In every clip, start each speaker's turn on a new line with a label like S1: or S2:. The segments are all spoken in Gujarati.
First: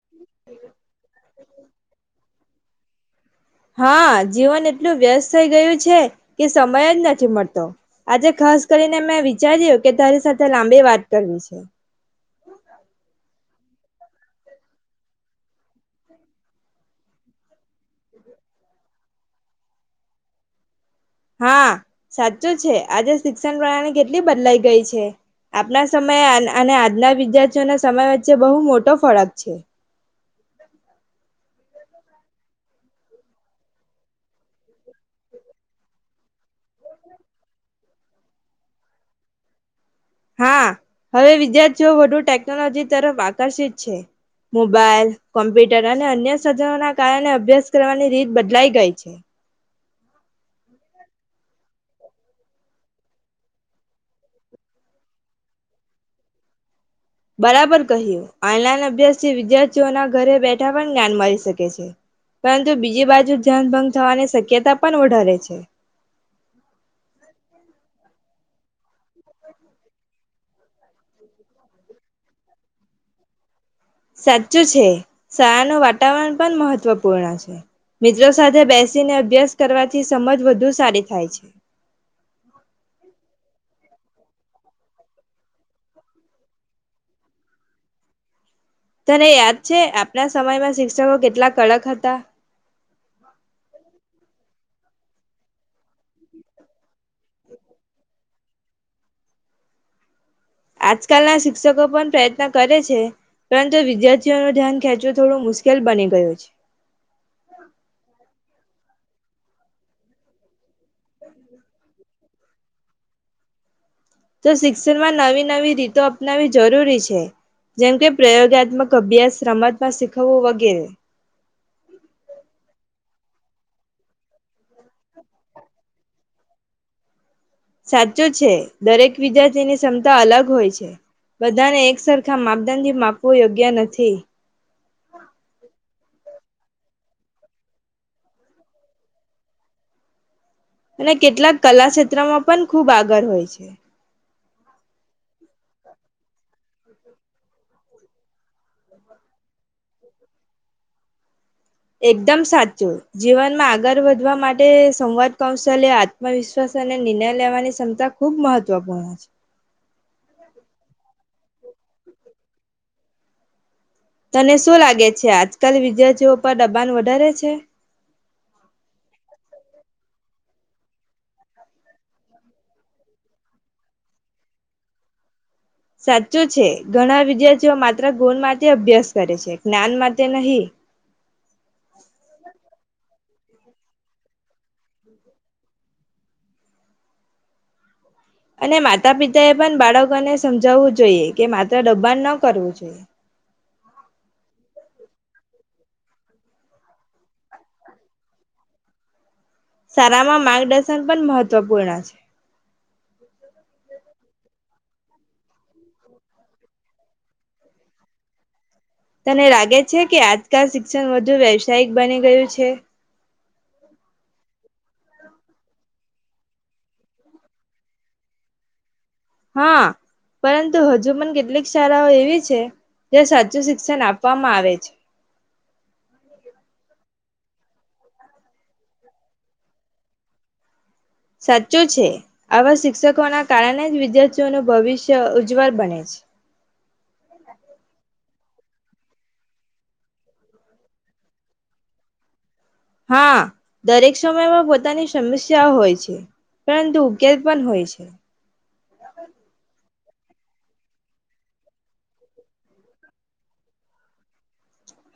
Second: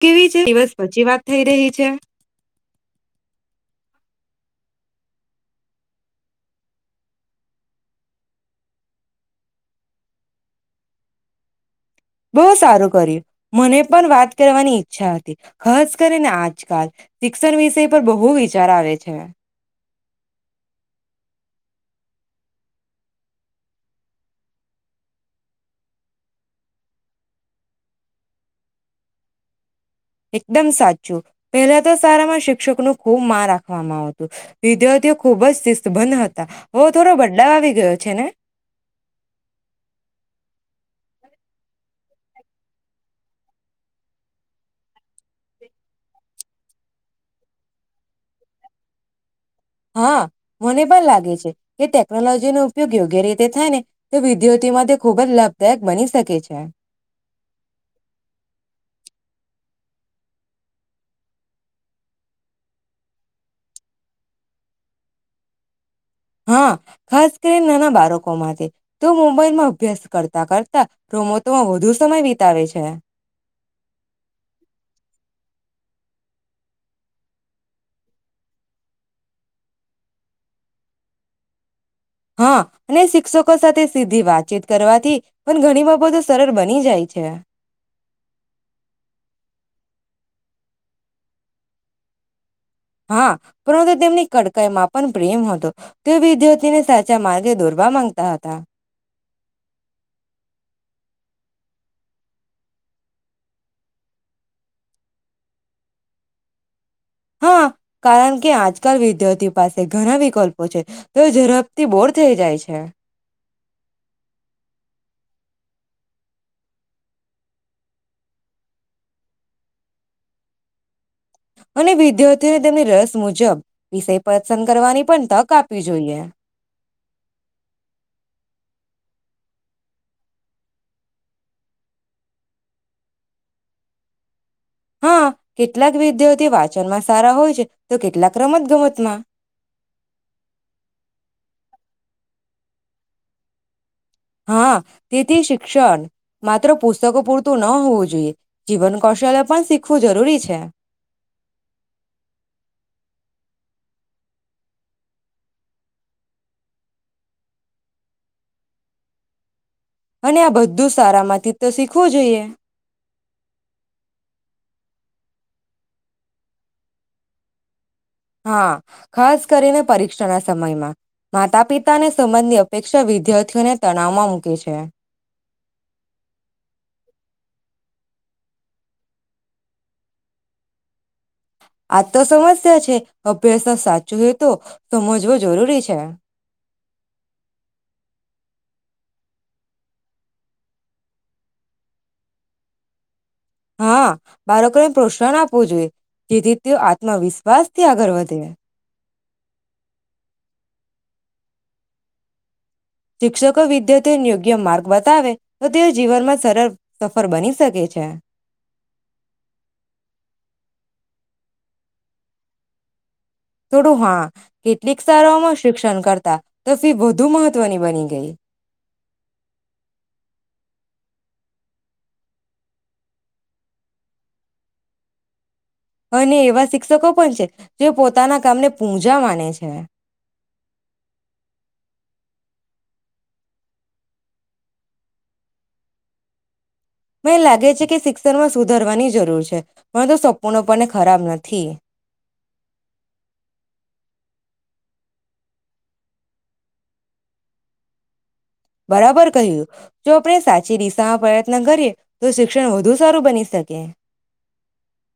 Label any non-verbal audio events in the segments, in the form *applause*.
S1: કેવી છે દિવસ પછી વાત થઈ રહી છે.
S2: હા જીવન એટલું વ્યસ્ત થઈ ગયું છે કે સમય જ નથી મળતો. આજે ખાસ કરીને મેં વિચાર્યું કે તારી સાથે લાંબી વાત કરવી છે.
S1: બહુ સારું કર્યું. મને પણ વાત કરવાની ઈચ્છા હતી. ખાસ કરીને આજકાલ શિક્ષણ વિશે પર બહુ વિચાર આવે છ. છે.
S2: હા સાચું જ છે. આજે શિક્ષણ પ્રણાલી કેટલી બદલાઈ ગઈ છે. આપના સમયે અલ અને આજના વિદ્યાર્થીઓ ના સમય વચ્ચે બહુ મોટો ફરક છે.
S1: એકદમ સાચું, પહેલા તો શાળામાં શિક્ષકનું ખૂબ માં રાખવામાં આવતું. વિદ્યાર્થીઓ ખૂબ જ શિસ્તબંધ હતા, હો થોડો બદલાવ આવી ગયો છે ને?
S2: હા હવે વિદ્યાર્થીઓ વધુ ટેકનોલોજી તરફ આકર્ષિત છે. મોબાઈલ, કોમ્પ્યુટર અને અન્ય સધનો ના કારણે અભ્યાસ કરવાની રીત બદલાઈ ગઈ છે.
S1: હા મને પણ લાગે છે કે ટેકનોલોજીનો ઉપયોગ યોગ્ય રીતે થાય ને તો વિદ્યાર્થીમાં તે ખૂબ જ લાભદાયક બની શકે છે.
S2: બરાબર કહ્યું. ઓનલાઈન અભ્યાસ થી વિદ્યાર્થીઓના ઘરે બેઠા પણ જ્ઞાન મળી શકે છે, પરંતુ બીજી બાજુ ધ્યાન ભંગ થવાની શક્યતા પણ ઓડરે છે.
S1: હા ખાસ કરી નાના બાળક કો માટે તો મોબાઈલમાં અભ્યાસ કરતા કરતા રોમૌમાં વધુ સમય વિતાવે છે.
S2: સાચું છે. શાળાનું વાતાવરણ પણ મહત્વપૂર્ણ છે. મિત્રો સાથે બેસીને અભ્યાસ કરવાથી સમજ વધુ સારી થાય છે.
S1: હા અને શિક્ષકો સાથે સીધી વાતચીત કરવાથી પણ ઘણી બાબતો સરળ બની જાય છે.
S2: તને યાદ છે આપણા સમયમાં શિક્ષકો કેટલા કડક હતા.
S1: હા પરંતુ તેમની કડકાઈમાં પણ પ્રેમ હતો. તેઓ વિદ્યાર્થીને સાચા માર્ગે દોરવા માંગતા હતા.
S2: આજકાલના શિક્ષકો પણ પ્રયત્ન કરે છે, પરંતુ વિદ્યાર્થીઓ નું ધ્યાન ખેંચવું થોડું મુશ્કેલ બની ગયું છે.
S1: હા કારણ કે આજકાલ વિદ્યાર્થીઓ પાસે ઘણા વિકલ્પો છે, તો એ ઝડપથી બોર થઈ જાય છે.
S2: તો શિક્ષણમાં નવી-નવી રીતો અપનાવી જરૂરી છે, જેમ કે પ્રયોગાત્મક અભ્યાસ, રમતમાં શીખવવું વગેરે.
S1: અને વિદ્યાર્થીઓએ તેમની રસ મુજબ વિષય પસંદ કરવાની પણ તક આપવી જોઈએ.
S2: સાચું છે. દરેક વિદ્યાર્થીની ક્ષમતા અલગ હોય છે. બધાને એક સરખા માપદંડ માપવું યોગ્ય નથી.
S1: હા કેટલાક વિદ્યાર્થી વાંચનમાં સારા હોય છે, તો કેટલાક રમત ગમતમાં.
S2: અને કેટલાક કલા ક્ષેત્રમાં પણ ખૂબ આગળ હોય છે.
S1: હા તેથી શિક્ષણ માત્ર પુસ્તકો પૂરતું ન હોવું જોઈએ. જીવન કૌશલ્ય પણ શીખવું જરૂરી છે.
S2: એકદમ સાચું. જીવનમાં આગળ વધવા માટે સંવાદ કૌશલ્ય, આત્મવિશ્વાસ અને નિર્ણય લેવાની ક્ષમતા ખૂબ મહત્વપૂર્ણ છે.
S1: અને આ બધું સારામાં *unintelligible* તો શીખવું જોઈએ.
S2: તને શું લાગે છે આજકાલ વિદ્યાર્થીઓ પર દબાણ વધારે છે?
S1: હા ખાસ કરીને પરીક્ષાના સમયમાં. માતાપિતાને સંબંધની અપેક્ષા વિદ્યાર્થીઓને તણાવમાં મૂકે છે.
S2: સાચું છે. ઘણા વિદ્યાર્થીઓ માત્ર ગુણ માટે અભ્યાસ કરે છે, જ્ઞાન માટે નહીં.
S1: આ તો સમસ્યા છે, અભ્યાસ જો સાચું હોય તો સમજવો જરૂરી છે.
S2: અને માતા પિતા એ પન બાળકોને સમજાવવું જ જોઈએ કે, માત્ર દબાણ ન કરવું જોઈએ.
S1: હા, બાળકોને પ્રોત્સાહન આપવું જોઈએ. જેથી તેઓ આત્મવિશ્વાસથી આગળ વધે.
S2: શાળામાં માર્ગદર્શન પણ મહત્વપૂર્ણ છે.
S1: શિક્ષકો વિદ્યાર્થી ને યોગ્ય માર્ગ બતાવે, તો તેઓ જીવનમાં સરળ સફળ બની શકે છે.
S2: તને લાગે છે કે, આજકાલ શિક્ષણ વધુ વ્યવસાયિક બની ગયું છે?
S1: થોડું, હા. કેટલીક શાળાઓમાં શિક્ષણ કરતા તો ફી વધુ મહત્ત્વની બની ગઈ.
S2: હા, પરંતુ હજુ પણ કેટલીક શાળાઓ એવી છે જ્યાં સાચું શિક્ષણ આપવામાં આવે છે.
S1: અને એવા શિક્ષકો પણ છે, જે પોતાના કામને પૂજા માને છે.
S2: સાચું છે. આવા શિક્ષકોના કારણે જ વિદ્યાર્થીઓનું ભવિષ્ય ઉજ્જવળ બને છે.
S1: મેં લાગે છે કે સિક્ શિક્ષણ માં સુધરવાની જરૂર છે, પરંતુ સપૂર્ણપણે ખરાબ નથી.
S2: હા દરેક સમયમાં પોતાની સમસ્યાઓ હોય છે, પરંતુ ઉકેલ પણ હોય છે.
S1: બરાબર કહ્યું. જો આપણે સાચી દિશામાં પ્રયત્ન કરીએ, તો શિક્ષણ વધુ સારું બની શકે.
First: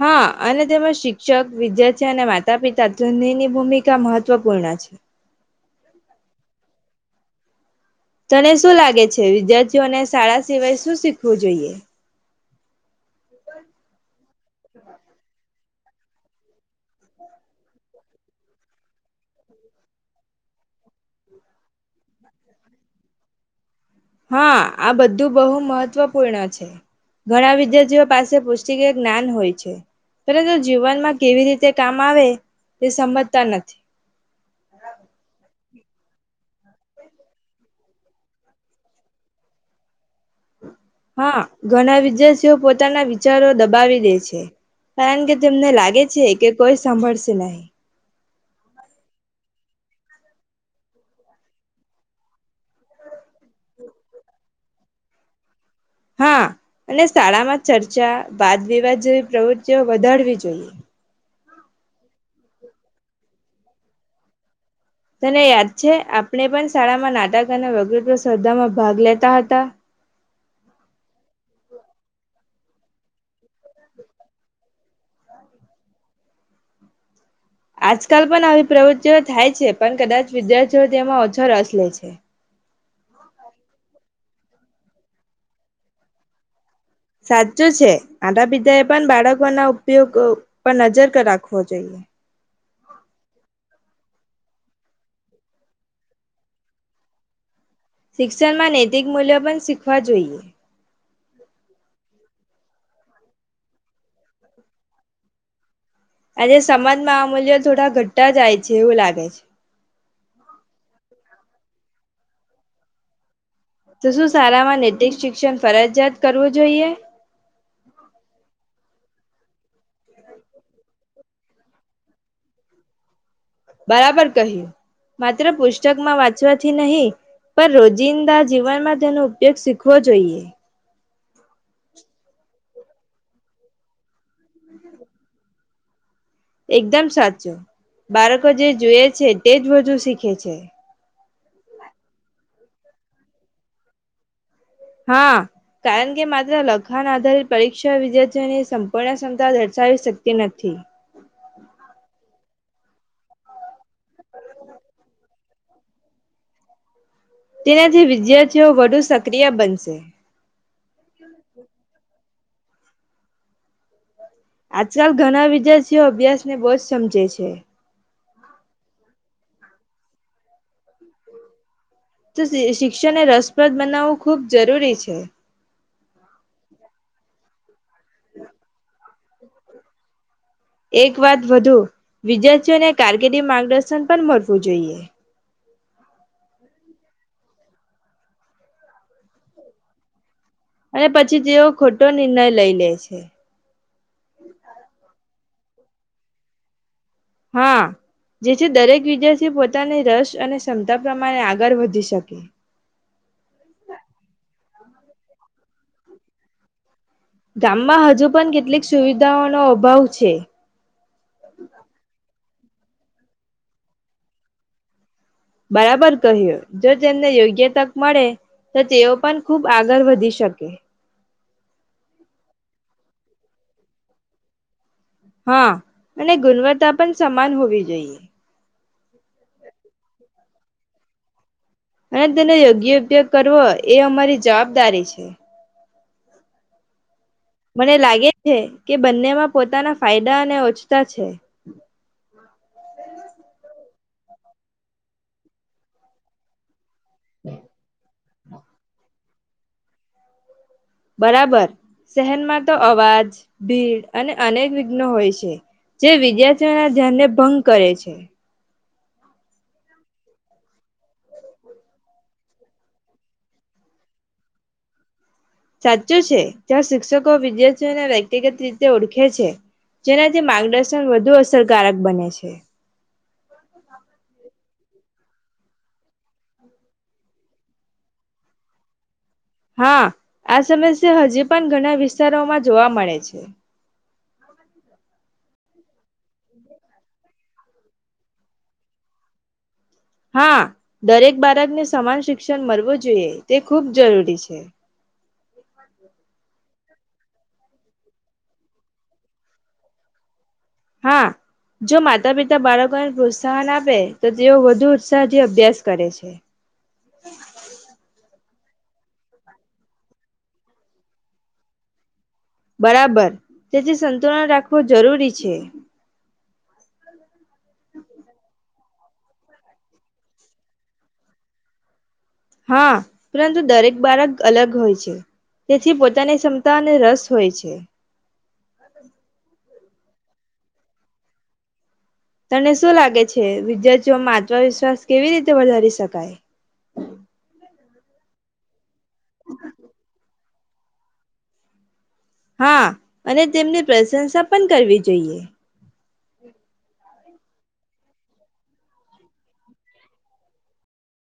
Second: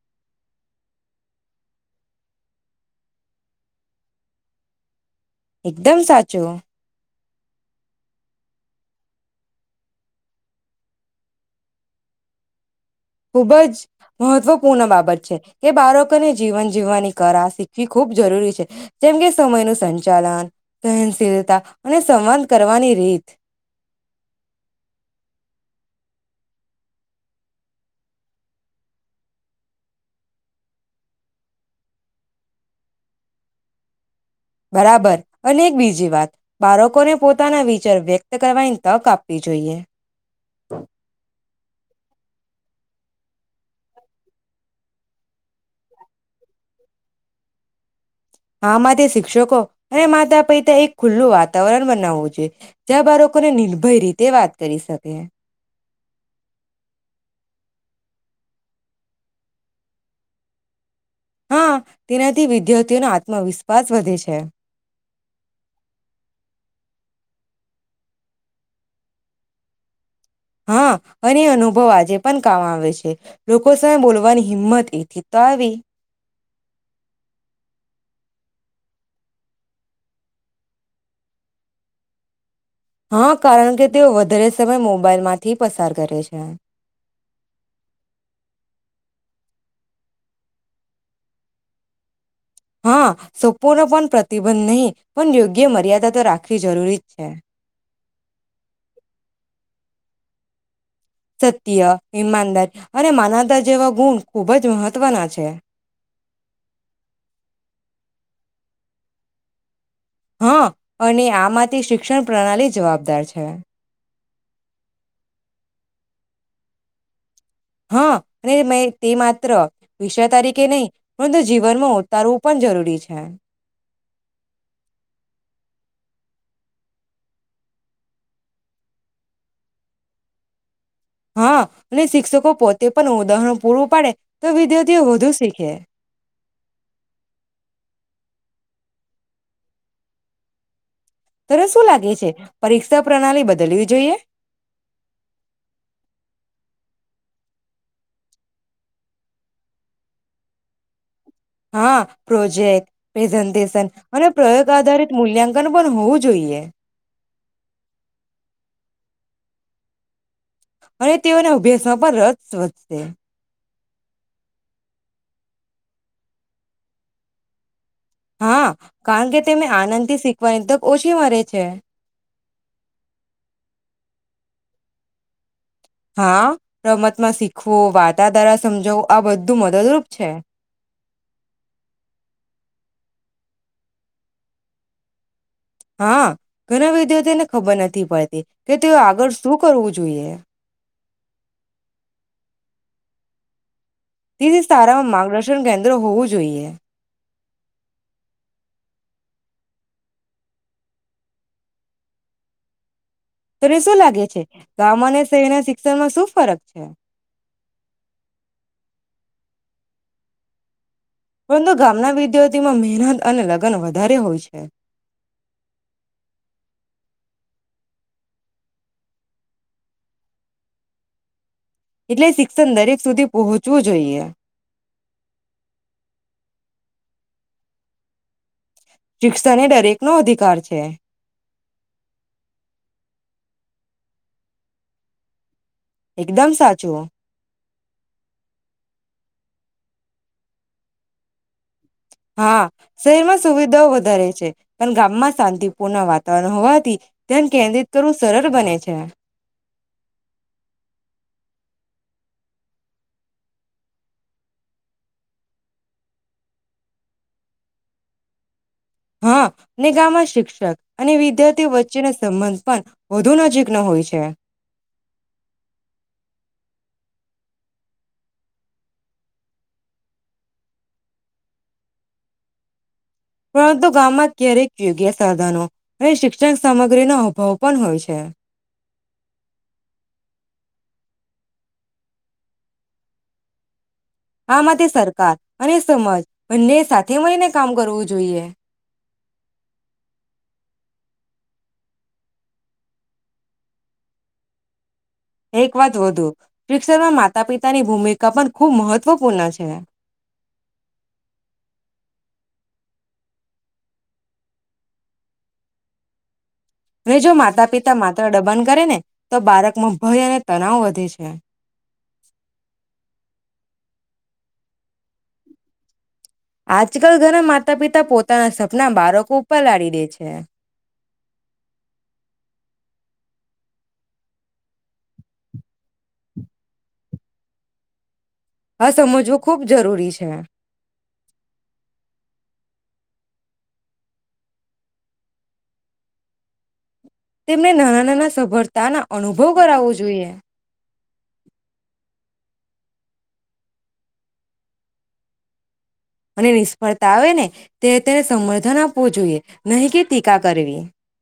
S2: હા અને તેમાં શિક્ષક, વિદ્યાર્થી અને માતા પિતા ત્રણેય ની ભૂમિકા મહત્વપૂર્ણ છે.
S1: એકદમ સાચું.
S2: તને શું લાગે છે? વિદ્યાર્થીઓને શાળા સિવાય શું શીખવું જોઈએ?
S1: ખુબ જ મહત્વપૂર્ણ બાબત છે. કે બાળકોને જીવન જીવવાની કળા શીખવી ખૂબ જરૂરી છે, જેમકે સમયનું સંચાલન, સહનશીલતા અને સંવાદ કરવાની રીત.
S2: હા, આ બધું બહુ મહત્વપૂર્ણ છે ઘણા વિદ્યાર્થીઓ પાસે પુસ્તકીય જ્ઞાન હોય છે, પરંતુ જીવનમાં કેવી રીતે કામ આવે એ સમજતા નથી.
S1: બરાબર અને એક બીજી વાત બાળકોને પોતાના વિચાર વ્યક્ત કરવાની તક આપવી જોઈએ.
S2: હા. ઘણા વિદ્યાર્થીઓ પોતાના વિચારો દબાવી દે છે, કારણ કે તેમને લાગે છે કે કોઈ સાંભળશે નહી.
S1: આ માટે શિક્ષકો અને માતા પિતા એક ખુલ્લું વાતાવરણ બનાવવું જોઈએ. જ્યાં બાળકોને નિર્ભય રીતે વાત કરી શકે.
S2: હા અને શાળામાં ચર્ચા, વાદ વિવાદ જેવી પ્રવૃત્તિઓ વધારવી જોઈએ.
S1: હા, તેનાથી વિદ્યાર્થીઓનો આત્મવિશ્વાસ વધે છે.
S2: તને યાદ છે, આપણે પણ શાળામાં નાટક અને વકૃત્વ સ્પર્ધામાં ભાગ લેતા હતા.
S1: હા અને અનુભવ આજે પણ કામ આવે છે, લોકો સામે બોલવાની હિંમત એથી તો આવી.
S2: આજકાલ પણ આવી પ્રવૃત્તિઓ થાય છે, પણ કદાચ વિદ્યાર્થીઓ તેમાં ઓછો રસ લે છે.
S1: હા, કારણ કે તેઓ વધારે સમય મોબાઈલમાંથી પસાર કરે છે.
S2: સાચું છે. માતા, પિતા એ પણ બાળકોના ઉપયોગ પર નજર રાખવો જોઈએ.
S1: હા, સપૂર્ણ પણ પ્રતિબંધ નહીં પણ યોગ્ય મર્યાદા તો રાખવી જરૂરી જ છે.
S2: શિક્ષણમાં નૈતિક મૂલ્યો પણ શીખવા જોઈએ.
S1: સત્ય, ઈમાનદાર અને માનવદાર જેવા ગુણ ખૂબ જ મહત્ત્વના છે.
S2: અને સમાજમાં આ મૂલ્ય થોડા ઘટતા જાય છે, એવું લાગે છે.
S1: હા અને આમાંથી શિક્ષણ પ્રણાલી જવાબદાર છે.
S2: તો શું, શાળા માં નૈતિક શિક્ષણ ફરજિયાત કરવું જોઈએ.
S1: હા અને અ તે માત્ર વિશ્વ તરીકે નહીં, પરંતુ જીવનમાં ઉતારવું પણ જરૂરી છે.
S2: બરાબર કહ્યું. માત્ર પુસ્તકમાં વાંચવાથી નહી, પર રોજિંદા જીવનમાં તેનો ઉપયોગ શીખવો જોઈએ.
S1: હા અને શિક્ષકો પોતે પન ઉદાહરણ પૂરું પાડે. તો વિદ્યાર્થીઓ વધુ શીખે.
S2: એકદમ સાચું બાળકો જે જુવે છે, તેજ બધુ શીખે છે.
S1: ત્યારે શું લાગે છે પરીક્ષા પ્રણાલી બદલવી જોઈએ.
S2: હા કારણ કે માત્ર લખાણ આધારિત પરીક્ષા વિદ્યાર્થીઓની સંપૂર્ણ ક્ષમતા દર્શાવી શકતી નથી.
S1: હા પ્રેઝન્ટેશન અને પ્રયોગ આધારિત મૂલ્યાંકન પણ હોવું જોઈએ
S2: તેનાથી વિદ્યાર્થીઓ વધુ સક્રિય બનશે.
S1: અને તેઓને અભ્યાસમાં પણ ર વધશે.
S2: આજકાલ ઘણા વિદ્યાર્થીઓ અભ્યાસને બહુજ સમજે છે
S1: હા કારણ કે તેને આનંદથી શીખવાની તો ઓછી મલે છે.
S2: તો શિક્ષણને રસપ્રદ બનાવવું ખૂબ જરૂરી છે.
S1: હા રમત માં શીખ હો વાતા દાડા સમજો આ બધું મદદરૂપ છે.
S2: એક વાત વધુ વિદ્યાર્થીઓને કારકિર્દી માર્ગદર્શન પણ મળવું જોઈએ.
S1: હા, ઘણા વિદ્યાર્થીને ખબર નથી પડતી કે તે આગળ શું કરવું જોઈએ.
S2: અને પછી તેઓ ખોટો નિર્ણય લઈ લે છે.
S1: તેથી સારામાં માર્ગદર્શન કેન્દ્ર હોવું જોઈએ.
S2: હા, જેથી દરેક વિદ્યાર્થી પોતાની રસ અને ક્ષમતા પ્રમાણે આગળ વધી શકે.
S1: તને શું લાગે છે, ગામમાં અને શહેરના શિક્ષણ માં શું ફરક છે?
S2: ગામમાં હજુ પણ કેટલીક સુવિધાઓનો અભાવ છે.
S1: પરંતુ ગામના વિદ્યુ તેમાં મહેનત અને લગ્ન વધારે હોય છે.
S2: બરાબર કહ્યું. જો તેમને યોગ્ય તક મળે તો તેઓ પણ ખુબ આગળ વધી શકે.
S1: એટલે શિક્ષણ દરેક સુધી પહોંચવું જોઈએ.
S2: હા અને ગુણવત્તા પણ સમાન હોવી જોઈએ.
S1: શિક્ષાને દરેક નો અધિકાર છે.
S2: અને તેનો યોગ્ય ઉપયોગ કરવો એ અમારી જવાબદારી છે.
S1: એકદમ સાચું.
S2: મને લાગે છે કે બંનેમાં પોતાના ફાયદા અને ઓછતા છે.
S1: હા, શહેરમાં સુવિધાઓ વધારે છે પણ ગામમાં શાંતિપૂર્ણ વાતાવરણ હોવાથી ધ્યાન કેન્દ્રિત કરવું સરળ બને છે.
S2: બરાબર શહેરમાં તો અવાજ, ભીડ અને અનેક વિઘ્નો હોય છે જે વિદ્યાર્થીઓના ધ્યાનને ભંગ કરે છે.
S1: હા ને ગામમાં શિક્ષક અને વિદ્યાર્થીઓ વચ્ચેનો સંબંધ પણ વધુ નજીકનો હોય છે.
S2: સાચું છે જ્યાં શિક્ષકો વિદ્યાર્થીઓને વ્યક્તિગત રીતે ઓળખે છે, જેનાથી માર્ગદર્શન વધુ અસરકારક બને છે.
S1: પરંતુ ગામમાં ક્યારેક યોગ્ય સાધનો અને શિક્ષણ સામગ્રીનો અભાવ પણ હોય છે.
S2: હા આ સમસ્યા હજી પણ ઘણા વિસ્તારોમાં જોવા મળે છે.
S1: આ માટે સરકાર અને સમાજ બંને સાથે મળીને કામ કરવું જોઈએ.
S2: હા દરેક બાળકને સમાન શિક્ષણ મળવું જોઈએ તે ખૂબ જરૂરી છે.
S1: એક વાત વધુ શિક્ષણમાં માતા પિતાની ભૂમિકા પણ ખૂબ મહત્વપૂર્ણ છે.
S2: હા જો માતા પિતા બાળકોને પ્રોત્સાહન આપે તો તેઓ વધુ ઉત્સાહથી અભ્યાસ કરે છે.
S1: હ જો માતા પિતા માત્ર ડબાન કરે ને તો બાળકમાં ભય અને તણવ વધે છે.
S2: બરાબર તેથી સંતુલન રાખવું જરૂરી છે.
S1: આજકાલ ઘણા મા તા પિતા પોતા સ ના બાળકો પર લાદી દે છે.
S2: હા પરંતુ દરેક બાળક અલગ હોય છે, તેથી પોતાની ક્ષમતા અને રસ હોય છે.
S1: આ સમજવો ખૂબ જરૂરી છે.
S2: તને શું લાગે છે વિદ્યાર્થીઓમાં આત્મવિશ્વાસ કેવી રીતે વધારી શકાય?
S1: તેમને નાના-નાના સફળતાના અનુભવ કરાવવો જોઈએ.
S2: હા અને તેમને પ્રશંસા પણ કરવી જોઈએ.
S1: અને નિષ્ફળતા આવે ને તે તેને સમર્ધન આપવું જોઈએ નહીં કે ટીકા કરવી.